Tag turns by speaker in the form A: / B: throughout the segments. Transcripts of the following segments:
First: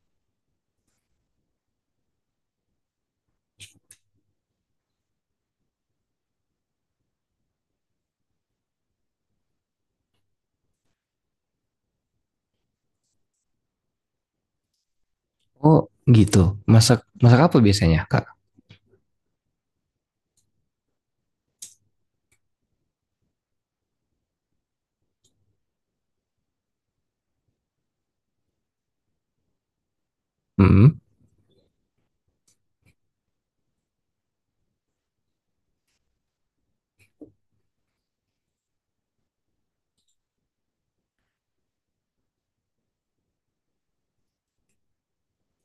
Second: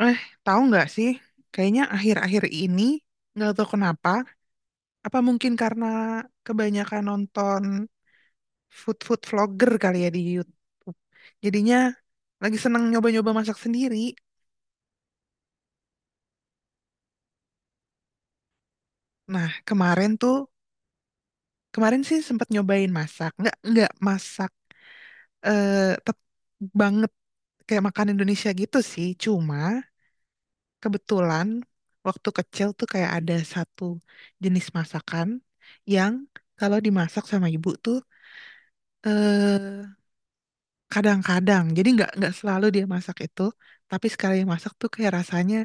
A: Eh, tahu nggak sih? Kayaknya akhir-akhir ini nggak tahu kenapa. Apa mungkin karena kebanyakan nonton food food vlogger kali ya di YouTube. Jadinya lagi seneng nyoba-nyoba masak sendiri.
B: Oh gitu. Masak masak apa biasanya, Kak?
A: Nah, kemarin sih sempat nyobain masak. Nggak masak eh tep banget kayak makan Indonesia gitu sih. Cuma
B: Hmm.
A: kebetulan waktu kecil tuh kayak ada satu jenis masakan yang kalau dimasak sama ibu tuh eh kadang-kadang jadi nggak selalu dia masak itu, tapi sekali masak tuh kayak rasanya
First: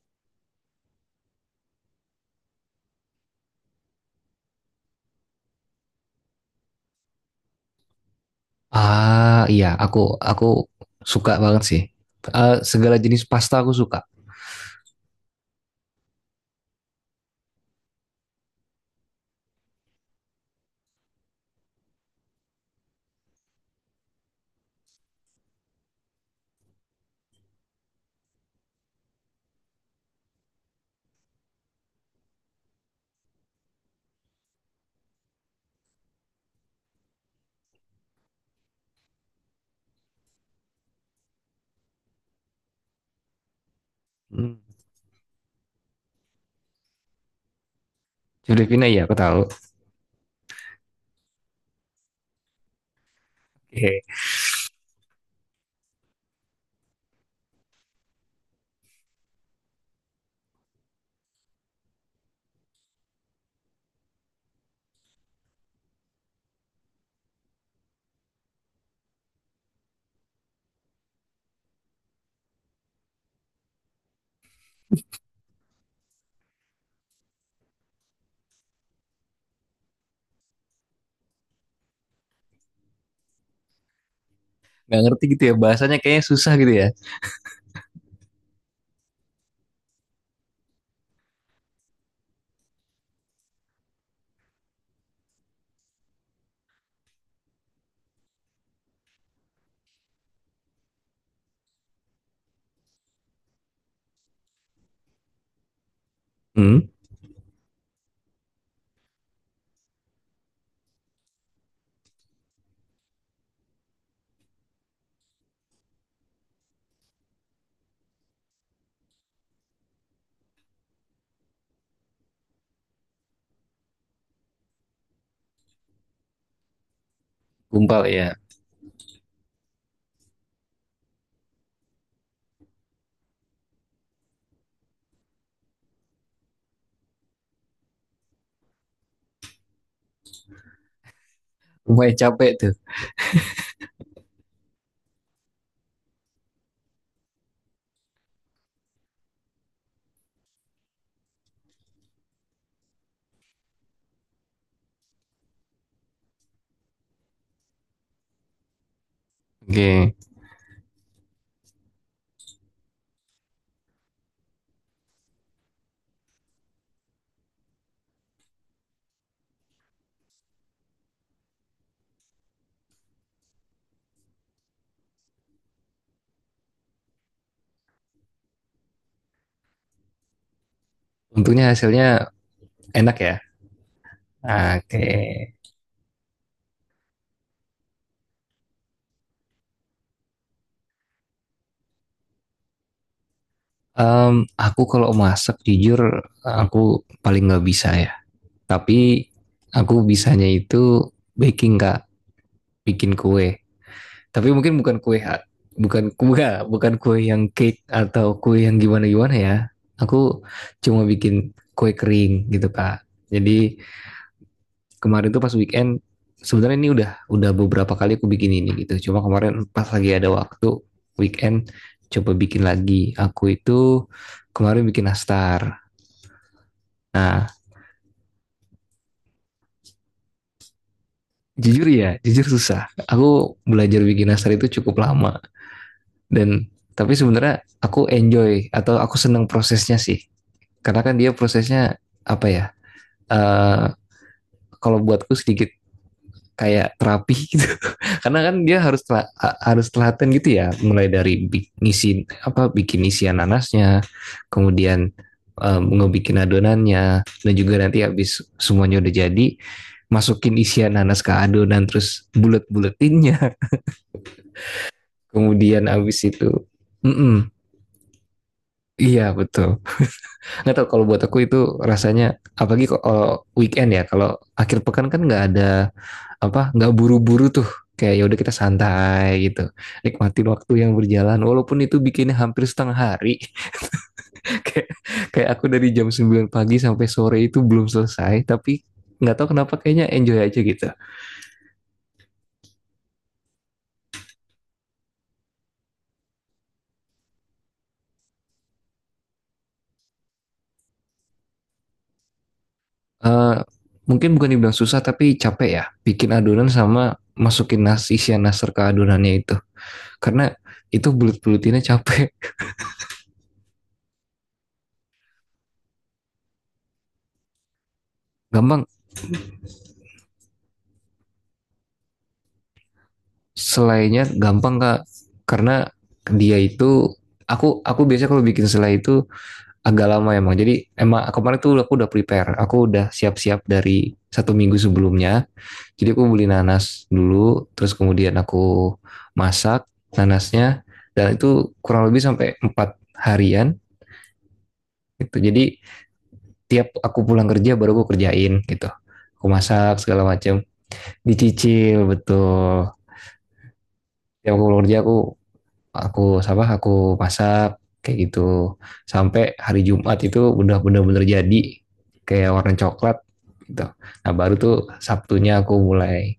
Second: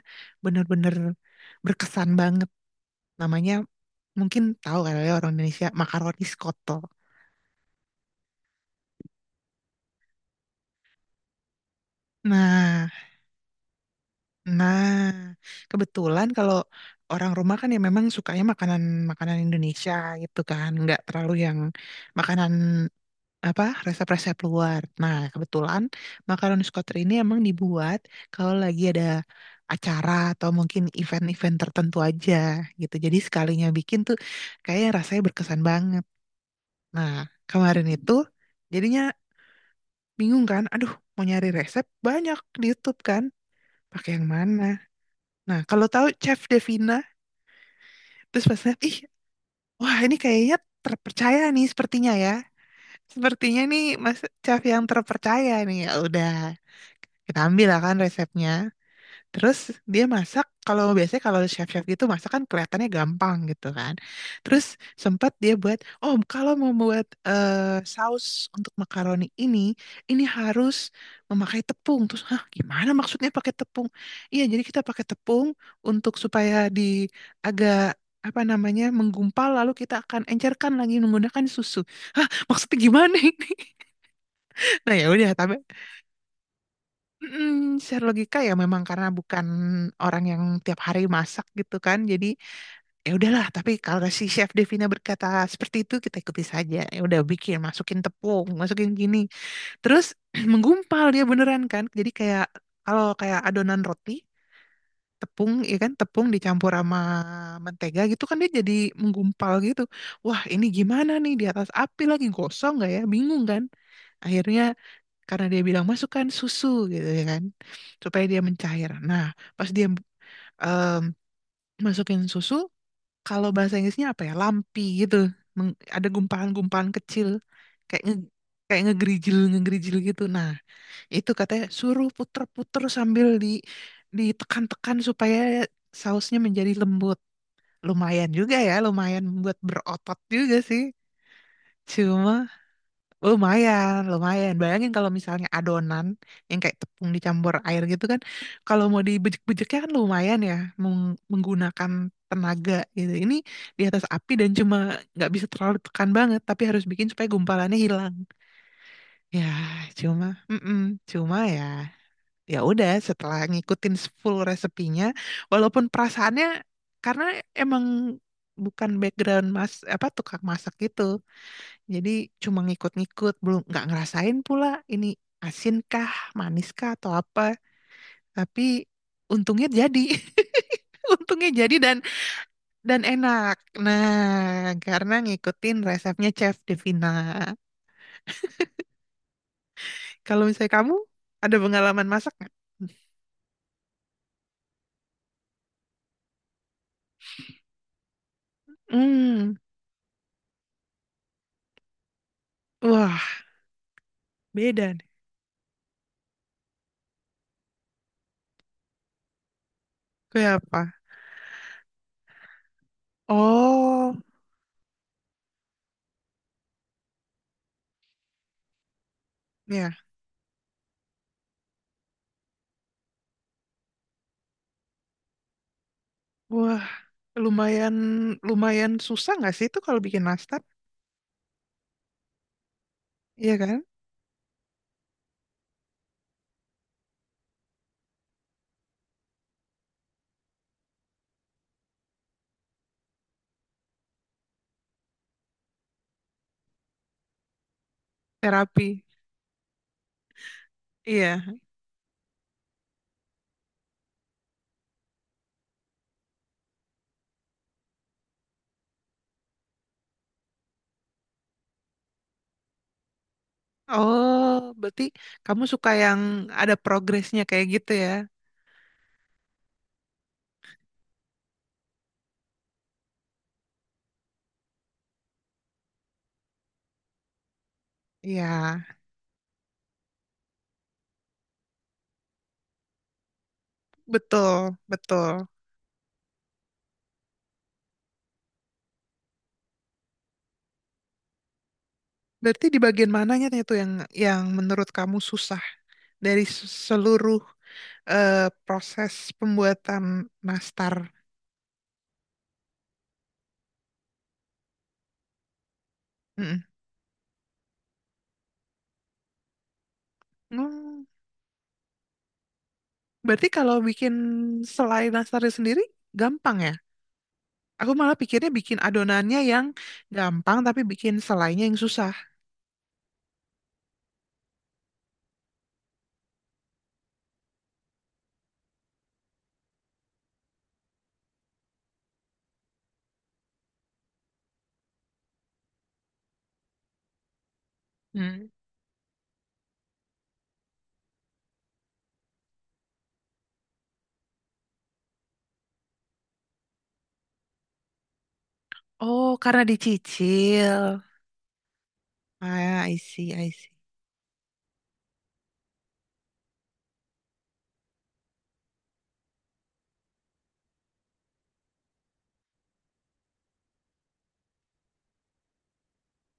A: bener-bener berkesan banget. Namanya mungkin tahu kali ya orang Indonesia, makaroni skoto.
B: Ah iya, aku suka banget sih. Eh,
A: nah
B: segala jenis pasta aku suka.
A: nah kebetulan kalau orang rumah kan ya memang sukanya makanan makanan Indonesia gitu kan, nggak terlalu yang makanan apa resep-resep luar. Nah, kebetulan makaroni Scotter ini emang dibuat kalau lagi ada acara atau mungkin event-event tertentu aja gitu. Jadi sekalinya bikin tuh kayak rasanya berkesan banget. Nah, kemarin itu jadinya bingung kan, aduh, mau nyari resep banyak di YouTube kan, pakai yang
B: Hmm.
A: mana? Nah, kalau tahu Chef Devina terus pas lihat,
B: Filipina
A: ih,
B: ya, aku tahu.
A: wah ini kayaknya terpercaya nih sepertinya ya. Sepertinya nih
B: Oke.
A: Mas Chef yang terpercaya nih. Ya udah, kita ambil lah kan resepnya. Terus dia masak, kalau biasanya kalau chef-chef gitu masak kan kelihatannya gampang gitu kan. Terus sempat dia buat, oh kalau mau buat saus untuk makaroni ini harus memakai tepung. Terus, hah, gimana maksudnya pakai tepung? Iya, jadi kita pakai tepung untuk supaya di agak apa namanya menggumpal, lalu kita akan encerkan lagi menggunakan susu. Hah, maksudnya gimana ini? Nah
B: Nggak
A: ya
B: ngerti
A: udah,
B: gitu ya
A: tapi
B: bahasanya kayaknya susah gitu ya.
A: Secara logika ya memang karena bukan orang yang tiap hari masak gitu kan. Jadi ya udahlah, tapi kalau si Chef Devina berkata seperti itu kita ikuti saja. Ya udah, bikin, masukin tepung, masukin gini. Terus menggumpal dia beneran kan. Jadi kayak kalau kayak adonan roti, tepung ya kan, tepung dicampur
B: Hmm.
A: sama mentega gitu kan dia jadi menggumpal gitu. Wah, ini gimana nih di atas api, lagi gosong nggak ya? Bingung kan. Akhirnya karena dia bilang masukkan susu gitu ya kan supaya dia mencair. Nah, pas dia em, masukin susu, kalau bahasa Inggrisnya apa ya? Lampi gitu. Ada gumpalan-gumpalan kecil kayak
B: Gumpal
A: nge
B: ya.
A: kayak ngegerijil ngegerijil gitu. Nah, itu katanya suruh puter-puter sambil ditekan-tekan supaya sausnya menjadi lembut. Lumayan juga ya, lumayan membuat berotot juga sih.
B: Lumayan
A: Cuma
B: capek tuh.
A: lumayan, lumayan. Bayangin kalau misalnya adonan yang kayak tepung dicampur air gitu kan, kalau mau dibejek-bejeknya kan lumayan ya, menggunakan tenaga gitu. Ini di atas api dan cuma nggak bisa terlalu tekan banget, tapi harus bikin supaya gumpalannya hilang. Ya,
B: Oke.
A: cuma, mm-mm, cuma ya, ya udah. Setelah ngikutin full resepinya, walaupun perasaannya karena emang bukan background mas apa tukang masak gitu, jadi cuma ngikut-ngikut, belum nggak ngerasain pula ini asin kah, manis kah atau apa. Tapi untungnya jadi. Untungnya
B: Untungnya
A: jadi dan
B: hasilnya
A: dan
B: enak ya.
A: enak. Nah,
B: Oke.
A: karena ngikutin resepnya Chef Devina. Kalau misalnya kamu ada pengalaman masak nggak?
B: Em, aku kalau masak jujur aku paling nggak bisa ya. Tapi
A: Hmm,
B: aku bisanya itu baking, Kak, bikin
A: wah,
B: kue. Tapi mungkin
A: beda
B: bukan
A: nih.
B: kue bukan kue bukan kue yang cake atau kue yang gimana-gimana ya. Aku
A: Kue apa?
B: cuma bikin kue kering gitu, Kak. Jadi
A: Oh,
B: kemarin tuh pas weekend sebenarnya ini udah beberapa kali aku bikin ini gitu. Cuma kemarin pas
A: ya.
B: lagi ada waktu weekend coba bikin lagi. Aku itu kemarin bikin nastar.
A: Wah,
B: Nah,
A: lumayan lumayan susah nggak sih itu kalau bikin nastar?
B: jujur ya, jujur susah.
A: Iya
B: Aku
A: kan?
B: belajar bikin nastar itu cukup lama dan tapi sebenarnya aku enjoy atau aku seneng prosesnya sih karena kan dia prosesnya apa ya eh kalau buatku sedikit kayak terapi gitu karena kan dia
A: Terapi.
B: harus harus telaten gitu ya, mulai dari
A: Iya.
B: ngisi apa bikin isian nanasnya, kemudian ngebikin adonannya, dan juga nanti habis semuanya udah jadi masukin isian nanas ke adonan terus bulet-buletinnya,
A: Oh, berarti kamu
B: kemudian
A: suka yang
B: habis itu
A: ada progresnya
B: mm-mm,
A: kayak gitu ya?
B: iya betul. Nggak tahu, kalau buat aku itu rasanya apalagi kalau weekend ya, kalau akhir pekan kan nggak ada apa nggak buru-buru tuh, kayak ya udah
A: Iya,
B: kita santai gitu, nikmatin waktu yang berjalan walaupun itu bikinnya hampir setengah hari.
A: betul,
B: kayak
A: betul.
B: Kayak aku dari jam 9 pagi sampai sore itu belum selesai, tapi nggak tahu kenapa kayaknya enjoy aja gitu.
A: Berarti di bagian mananya tuh yang menurut kamu susah dari seluruh eh, proses pembuatan nastar?
B: Eh, Mungkin bukan dibilang susah tapi capek ya, bikin
A: Mm-mm.
B: adonan sama masukin nasi isian nasar ke adonannya itu, karena
A: Hmm,
B: itu bulut-bulutinnya capek.
A: berarti kalau bikin selai nastarnya sendiri gampang ya? Aku malah pikirnya bikin
B: Gampang,
A: adonannya yang gampang tapi bikin selainya yang susah.
B: selainya gampang, kak. Karena dia itu, aku biasanya kalau bikin selai itu agak lama emang. Jadi emang kemarin tuh aku udah prepare, aku udah siap-siap dari satu minggu sebelumnya. Jadi aku beli nanas dulu, terus kemudian
A: Hmm.
B: aku masak nanasnya, dan itu kurang lebih sampai 4 harian gitu. Jadi tiap aku pulang kerja baru aku kerjain gitu,
A: Oh,
B: aku
A: karena
B: masak segala macam,
A: dicicil.
B: dicicil
A: Ah,
B: betul.
A: I see, I see.
B: Tiap aku pulang kerja aku aku masak kayak gitu sampai hari Jumat itu udah bener-bener jadi, kayak warna coklat gitu. Nah baru tuh Sabtunya aku mulai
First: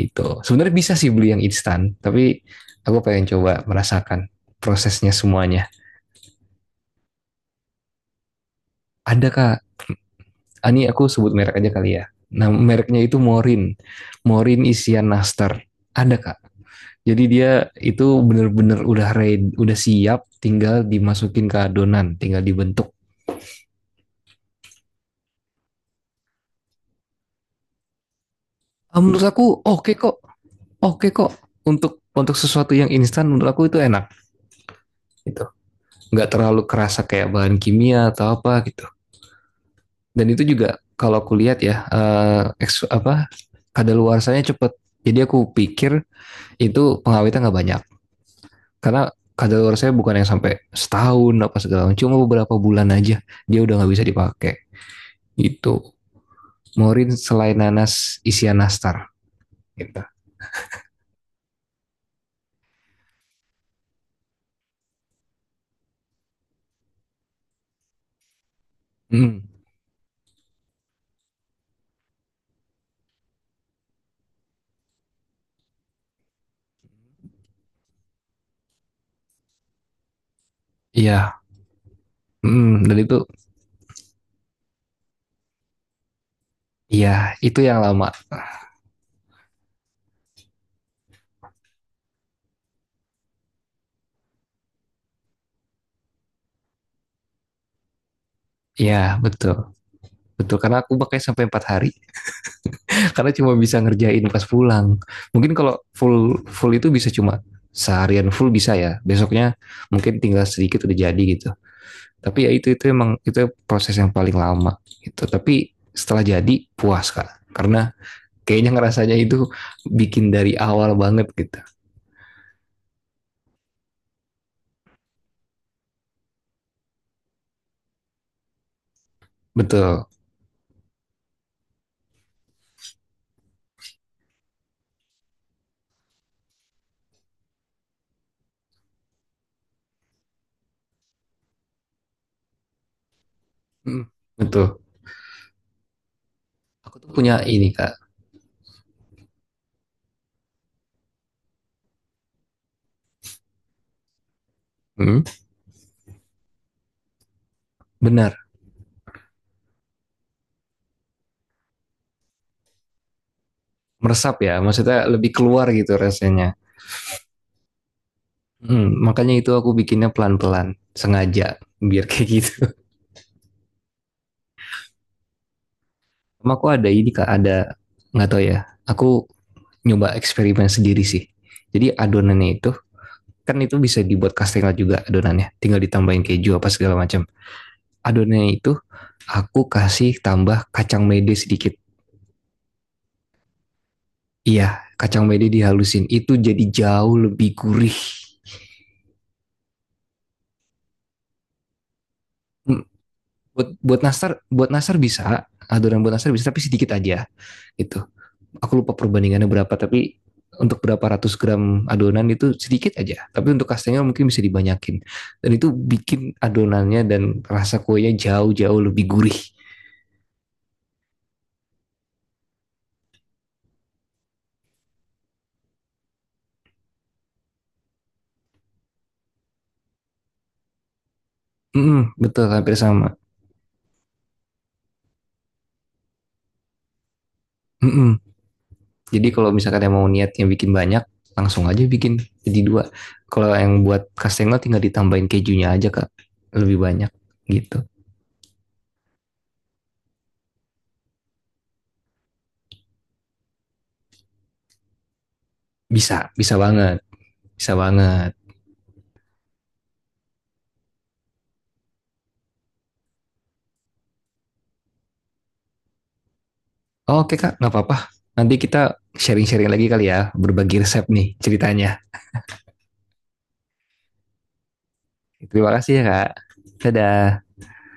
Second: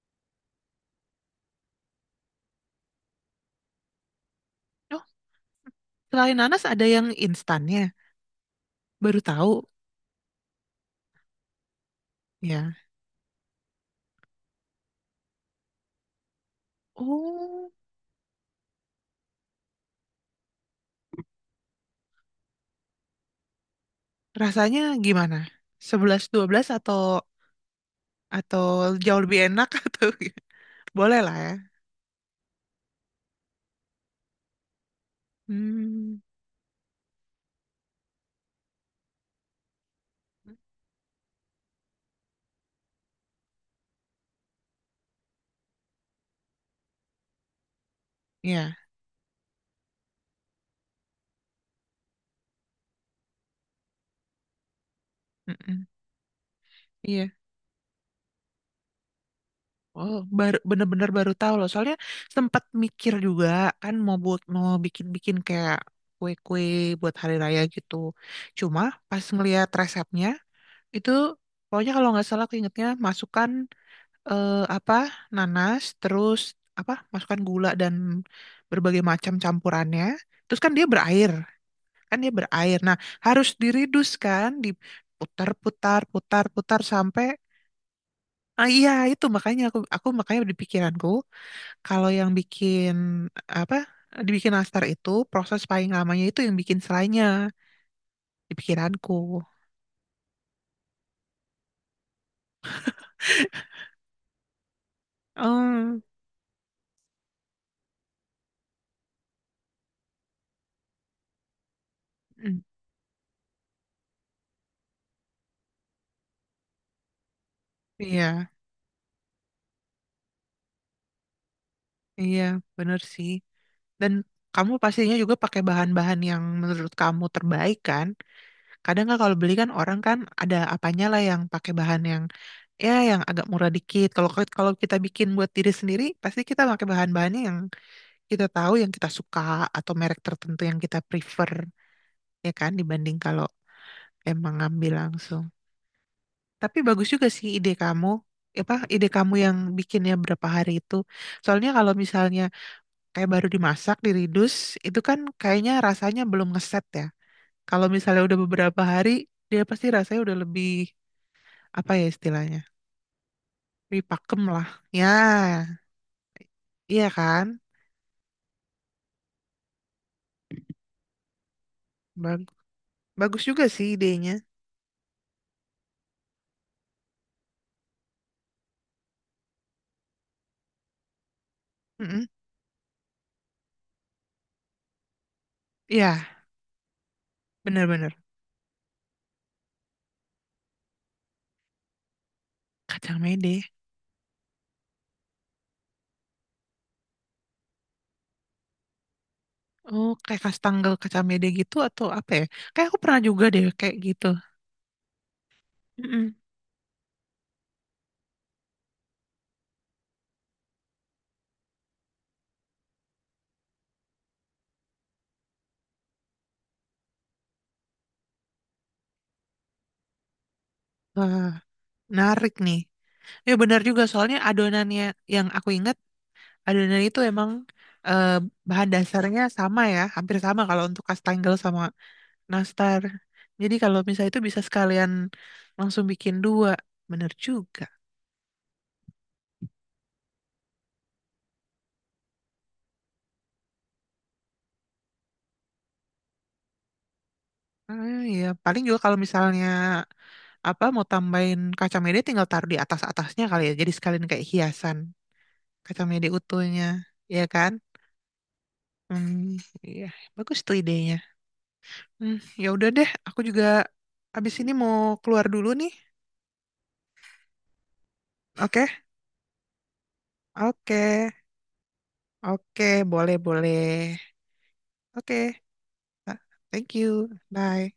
B: itu. Sebenarnya bisa sih beli yang instan, tapi aku pengen coba merasakan
A: Oh,
B: prosesnya semuanya.
A: selain nanas ada yang instannya. Baru
B: Ada kak.
A: tahu
B: Ah, ini aku sebut merek aja kali ya. Nah
A: ya.
B: mereknya itu Morin, Morin isian nastar. Ada kak. Jadi dia
A: Oh,
B: itu bener-bener udah ready, udah siap, tinggal dimasukin ke adonan, tinggal dibentuk.
A: rasanya gimana? Sebelas dua belas atau
B: Ah,
A: jauh
B: menurut
A: lebih
B: aku
A: enak
B: oke
A: atau
B: kok,
A: gimana?
B: oke
A: Boleh
B: kok.
A: lah ya.
B: Untuk sesuatu yang instan menurut aku itu enak gitu.
A: Hmm.
B: Nggak terlalu kerasa kayak bahan kimia atau apa gitu. Dan itu juga kalau aku lihat ya, apa kadaluarsanya cepet. Jadi aku pikir itu pengawetnya nggak banyak,
A: Iya.
B: karena kadaluarsanya bukan yang sampai setahun apa segala macam, cuma beberapa bulan aja dia udah nggak bisa dipakai gitu.
A: Mm-mm.
B: Morin
A: Iya.
B: selain nanas isian nastar gitu.
A: Oh, baru bener-bener baru tahu loh. Soalnya sempat mikir juga kan mau bikin-bikin kayak kue-kue buat hari raya gitu. Cuma pas
B: Hmm,
A: ngelihat resepnya itu pokoknya kalau nggak salah aku ingetnya masukkan eh, apa nanas, terus apa masukkan gula dan berbagai macam campurannya, terus kan dia berair
B: iya.
A: kan dia berair.
B: Hmm,
A: Nah,
B: dan itu
A: harus diridus kan, diputar putar putar putar sampai—
B: ya itu yang lama.
A: Ah iya, itu makanya aku makanya di pikiranku kalau yang bikin apa dibikin nastar itu proses paling lamanya itu yang bikin selainya, di pikiranku.
B: Ya betul. Betul, karena aku pakai sampai 4 hari. Karena cuma bisa ngerjain pas pulang. Mungkin kalau
A: Oh.
B: full full itu bisa, cuma seharian full bisa ya. Besoknya mungkin tinggal sedikit udah jadi gitu. Tapi ya
A: Mm,
B: itu emang itu proses yang paling lama gitu. Tapi setelah jadi puas, Kak. Karena
A: iya
B: kayaknya ngerasanya itu bikin dari awal banget gitu.
A: iya bener sih. Dan kamu pastinya juga pakai bahan-bahan yang menurut kamu terbaik kan? Kadang nggak kalau beli kan, orang
B: Betul.
A: kan ada apanya lah yang pakai bahan yang ya yang agak murah dikit. Kalau kalau kita bikin buat diri sendiri, pasti kita pakai bahan-bahannya yang kita tahu, yang kita suka, atau merek tertentu yang kita prefer, ya kan, dibanding kalau
B: Hmm,
A: emang
B: betul.
A: ngambil langsung. Tapi
B: Aku
A: bagus
B: tuh
A: juga
B: punya
A: sih
B: ini,
A: ide
B: Kak.
A: kamu. Apa ide kamu yang bikinnya berapa hari itu? Soalnya kalau misalnya kayak baru dimasak, diridus, itu kan
B: Hmm,
A: kayaknya rasanya belum ngeset ya. Kalau misalnya udah
B: benar.
A: beberapa hari, dia pasti rasanya udah lebih, apa ya istilahnya, lebih
B: Meresap
A: pakem
B: ya,
A: lah.
B: maksudnya
A: Ya,
B: lebih keluar gitu rasanya.
A: iya kan?
B: Mm, makanya itu aku bikinnya pelan-pelan, sengaja, biar kayak
A: Bag-
B: gitu.
A: Bagus juga sih idenya.
B: Sama aku ada ini kak, ada nggak tahu ya. Aku nyoba eksperimen sendiri sih. Jadi
A: Mm-mm.
B: adonannya itu kan itu bisa dibuat kastengel juga adonannya, tinggal ditambahin
A: Iya,
B: keju apa segala macam.
A: bener-bener.
B: Adonannya itu aku kasih tambah kacang mede sedikit.
A: Kacang mede.
B: Iya, kacang mede dihalusin itu jadi jauh lebih gurih.
A: Oh, kayak kastangel kacang mede gitu atau apa ya?
B: Mm,
A: Kayak aku pernah juga deh
B: Buat
A: kayak gitu.
B: buat nastar bisa, adonan buat
A: Mm-mm.
B: nastar bisa tapi sedikit aja gitu. Aku lupa perbandingannya berapa, tapi untuk berapa ratus gram adonan itu sedikit aja, tapi untuk kastengel mungkin bisa dibanyakin, dan itu bikin adonannya dan rasa kuenya jauh-jauh lebih gurih.
A: Wah, menarik nih. Ya benar juga, soalnya adonannya yang aku ingat. Adonan itu emang eh, bahan dasarnya sama ya, hampir sama kalau untuk kastengel sama
B: Mm-mm, betul hampir
A: nastar.
B: sama.
A: Jadi kalau misalnya itu bisa sekalian langsung bikin dua, bener juga.
B: Mm-mm. Jadi kalau misalkan yang mau niatnya bikin banyak, langsung aja bikin jadi dua. Kalau yang buat kastengel tinggal ditambahin kejunya aja kak, lebih banyak gitu.
A: Ah, ya paling juga kalau misalnya apa mau tambahin kacang mede tinggal taruh di atas-atasnya kali ya. Jadi sekalian kayak hiasan kacang
B: Bisa
A: mede
B: Bisa
A: utuhnya,
B: banget,
A: ya kan?
B: bisa banget.
A: Hmm, iya, bagus tuh idenya. Hmm, ya udah deh, aku juga abis ini mau keluar dulu nih.
B: Oke kak, nggak apa-apa, nanti
A: Oke,
B: kita sharing-sharing lagi kali ya, berbagi
A: oke.
B: resep nih ceritanya.
A: Oke, boleh, boleh. Oke,
B: Terima kasih ya, Kak.
A: ah, thank you.
B: Dadah.
A: Bye.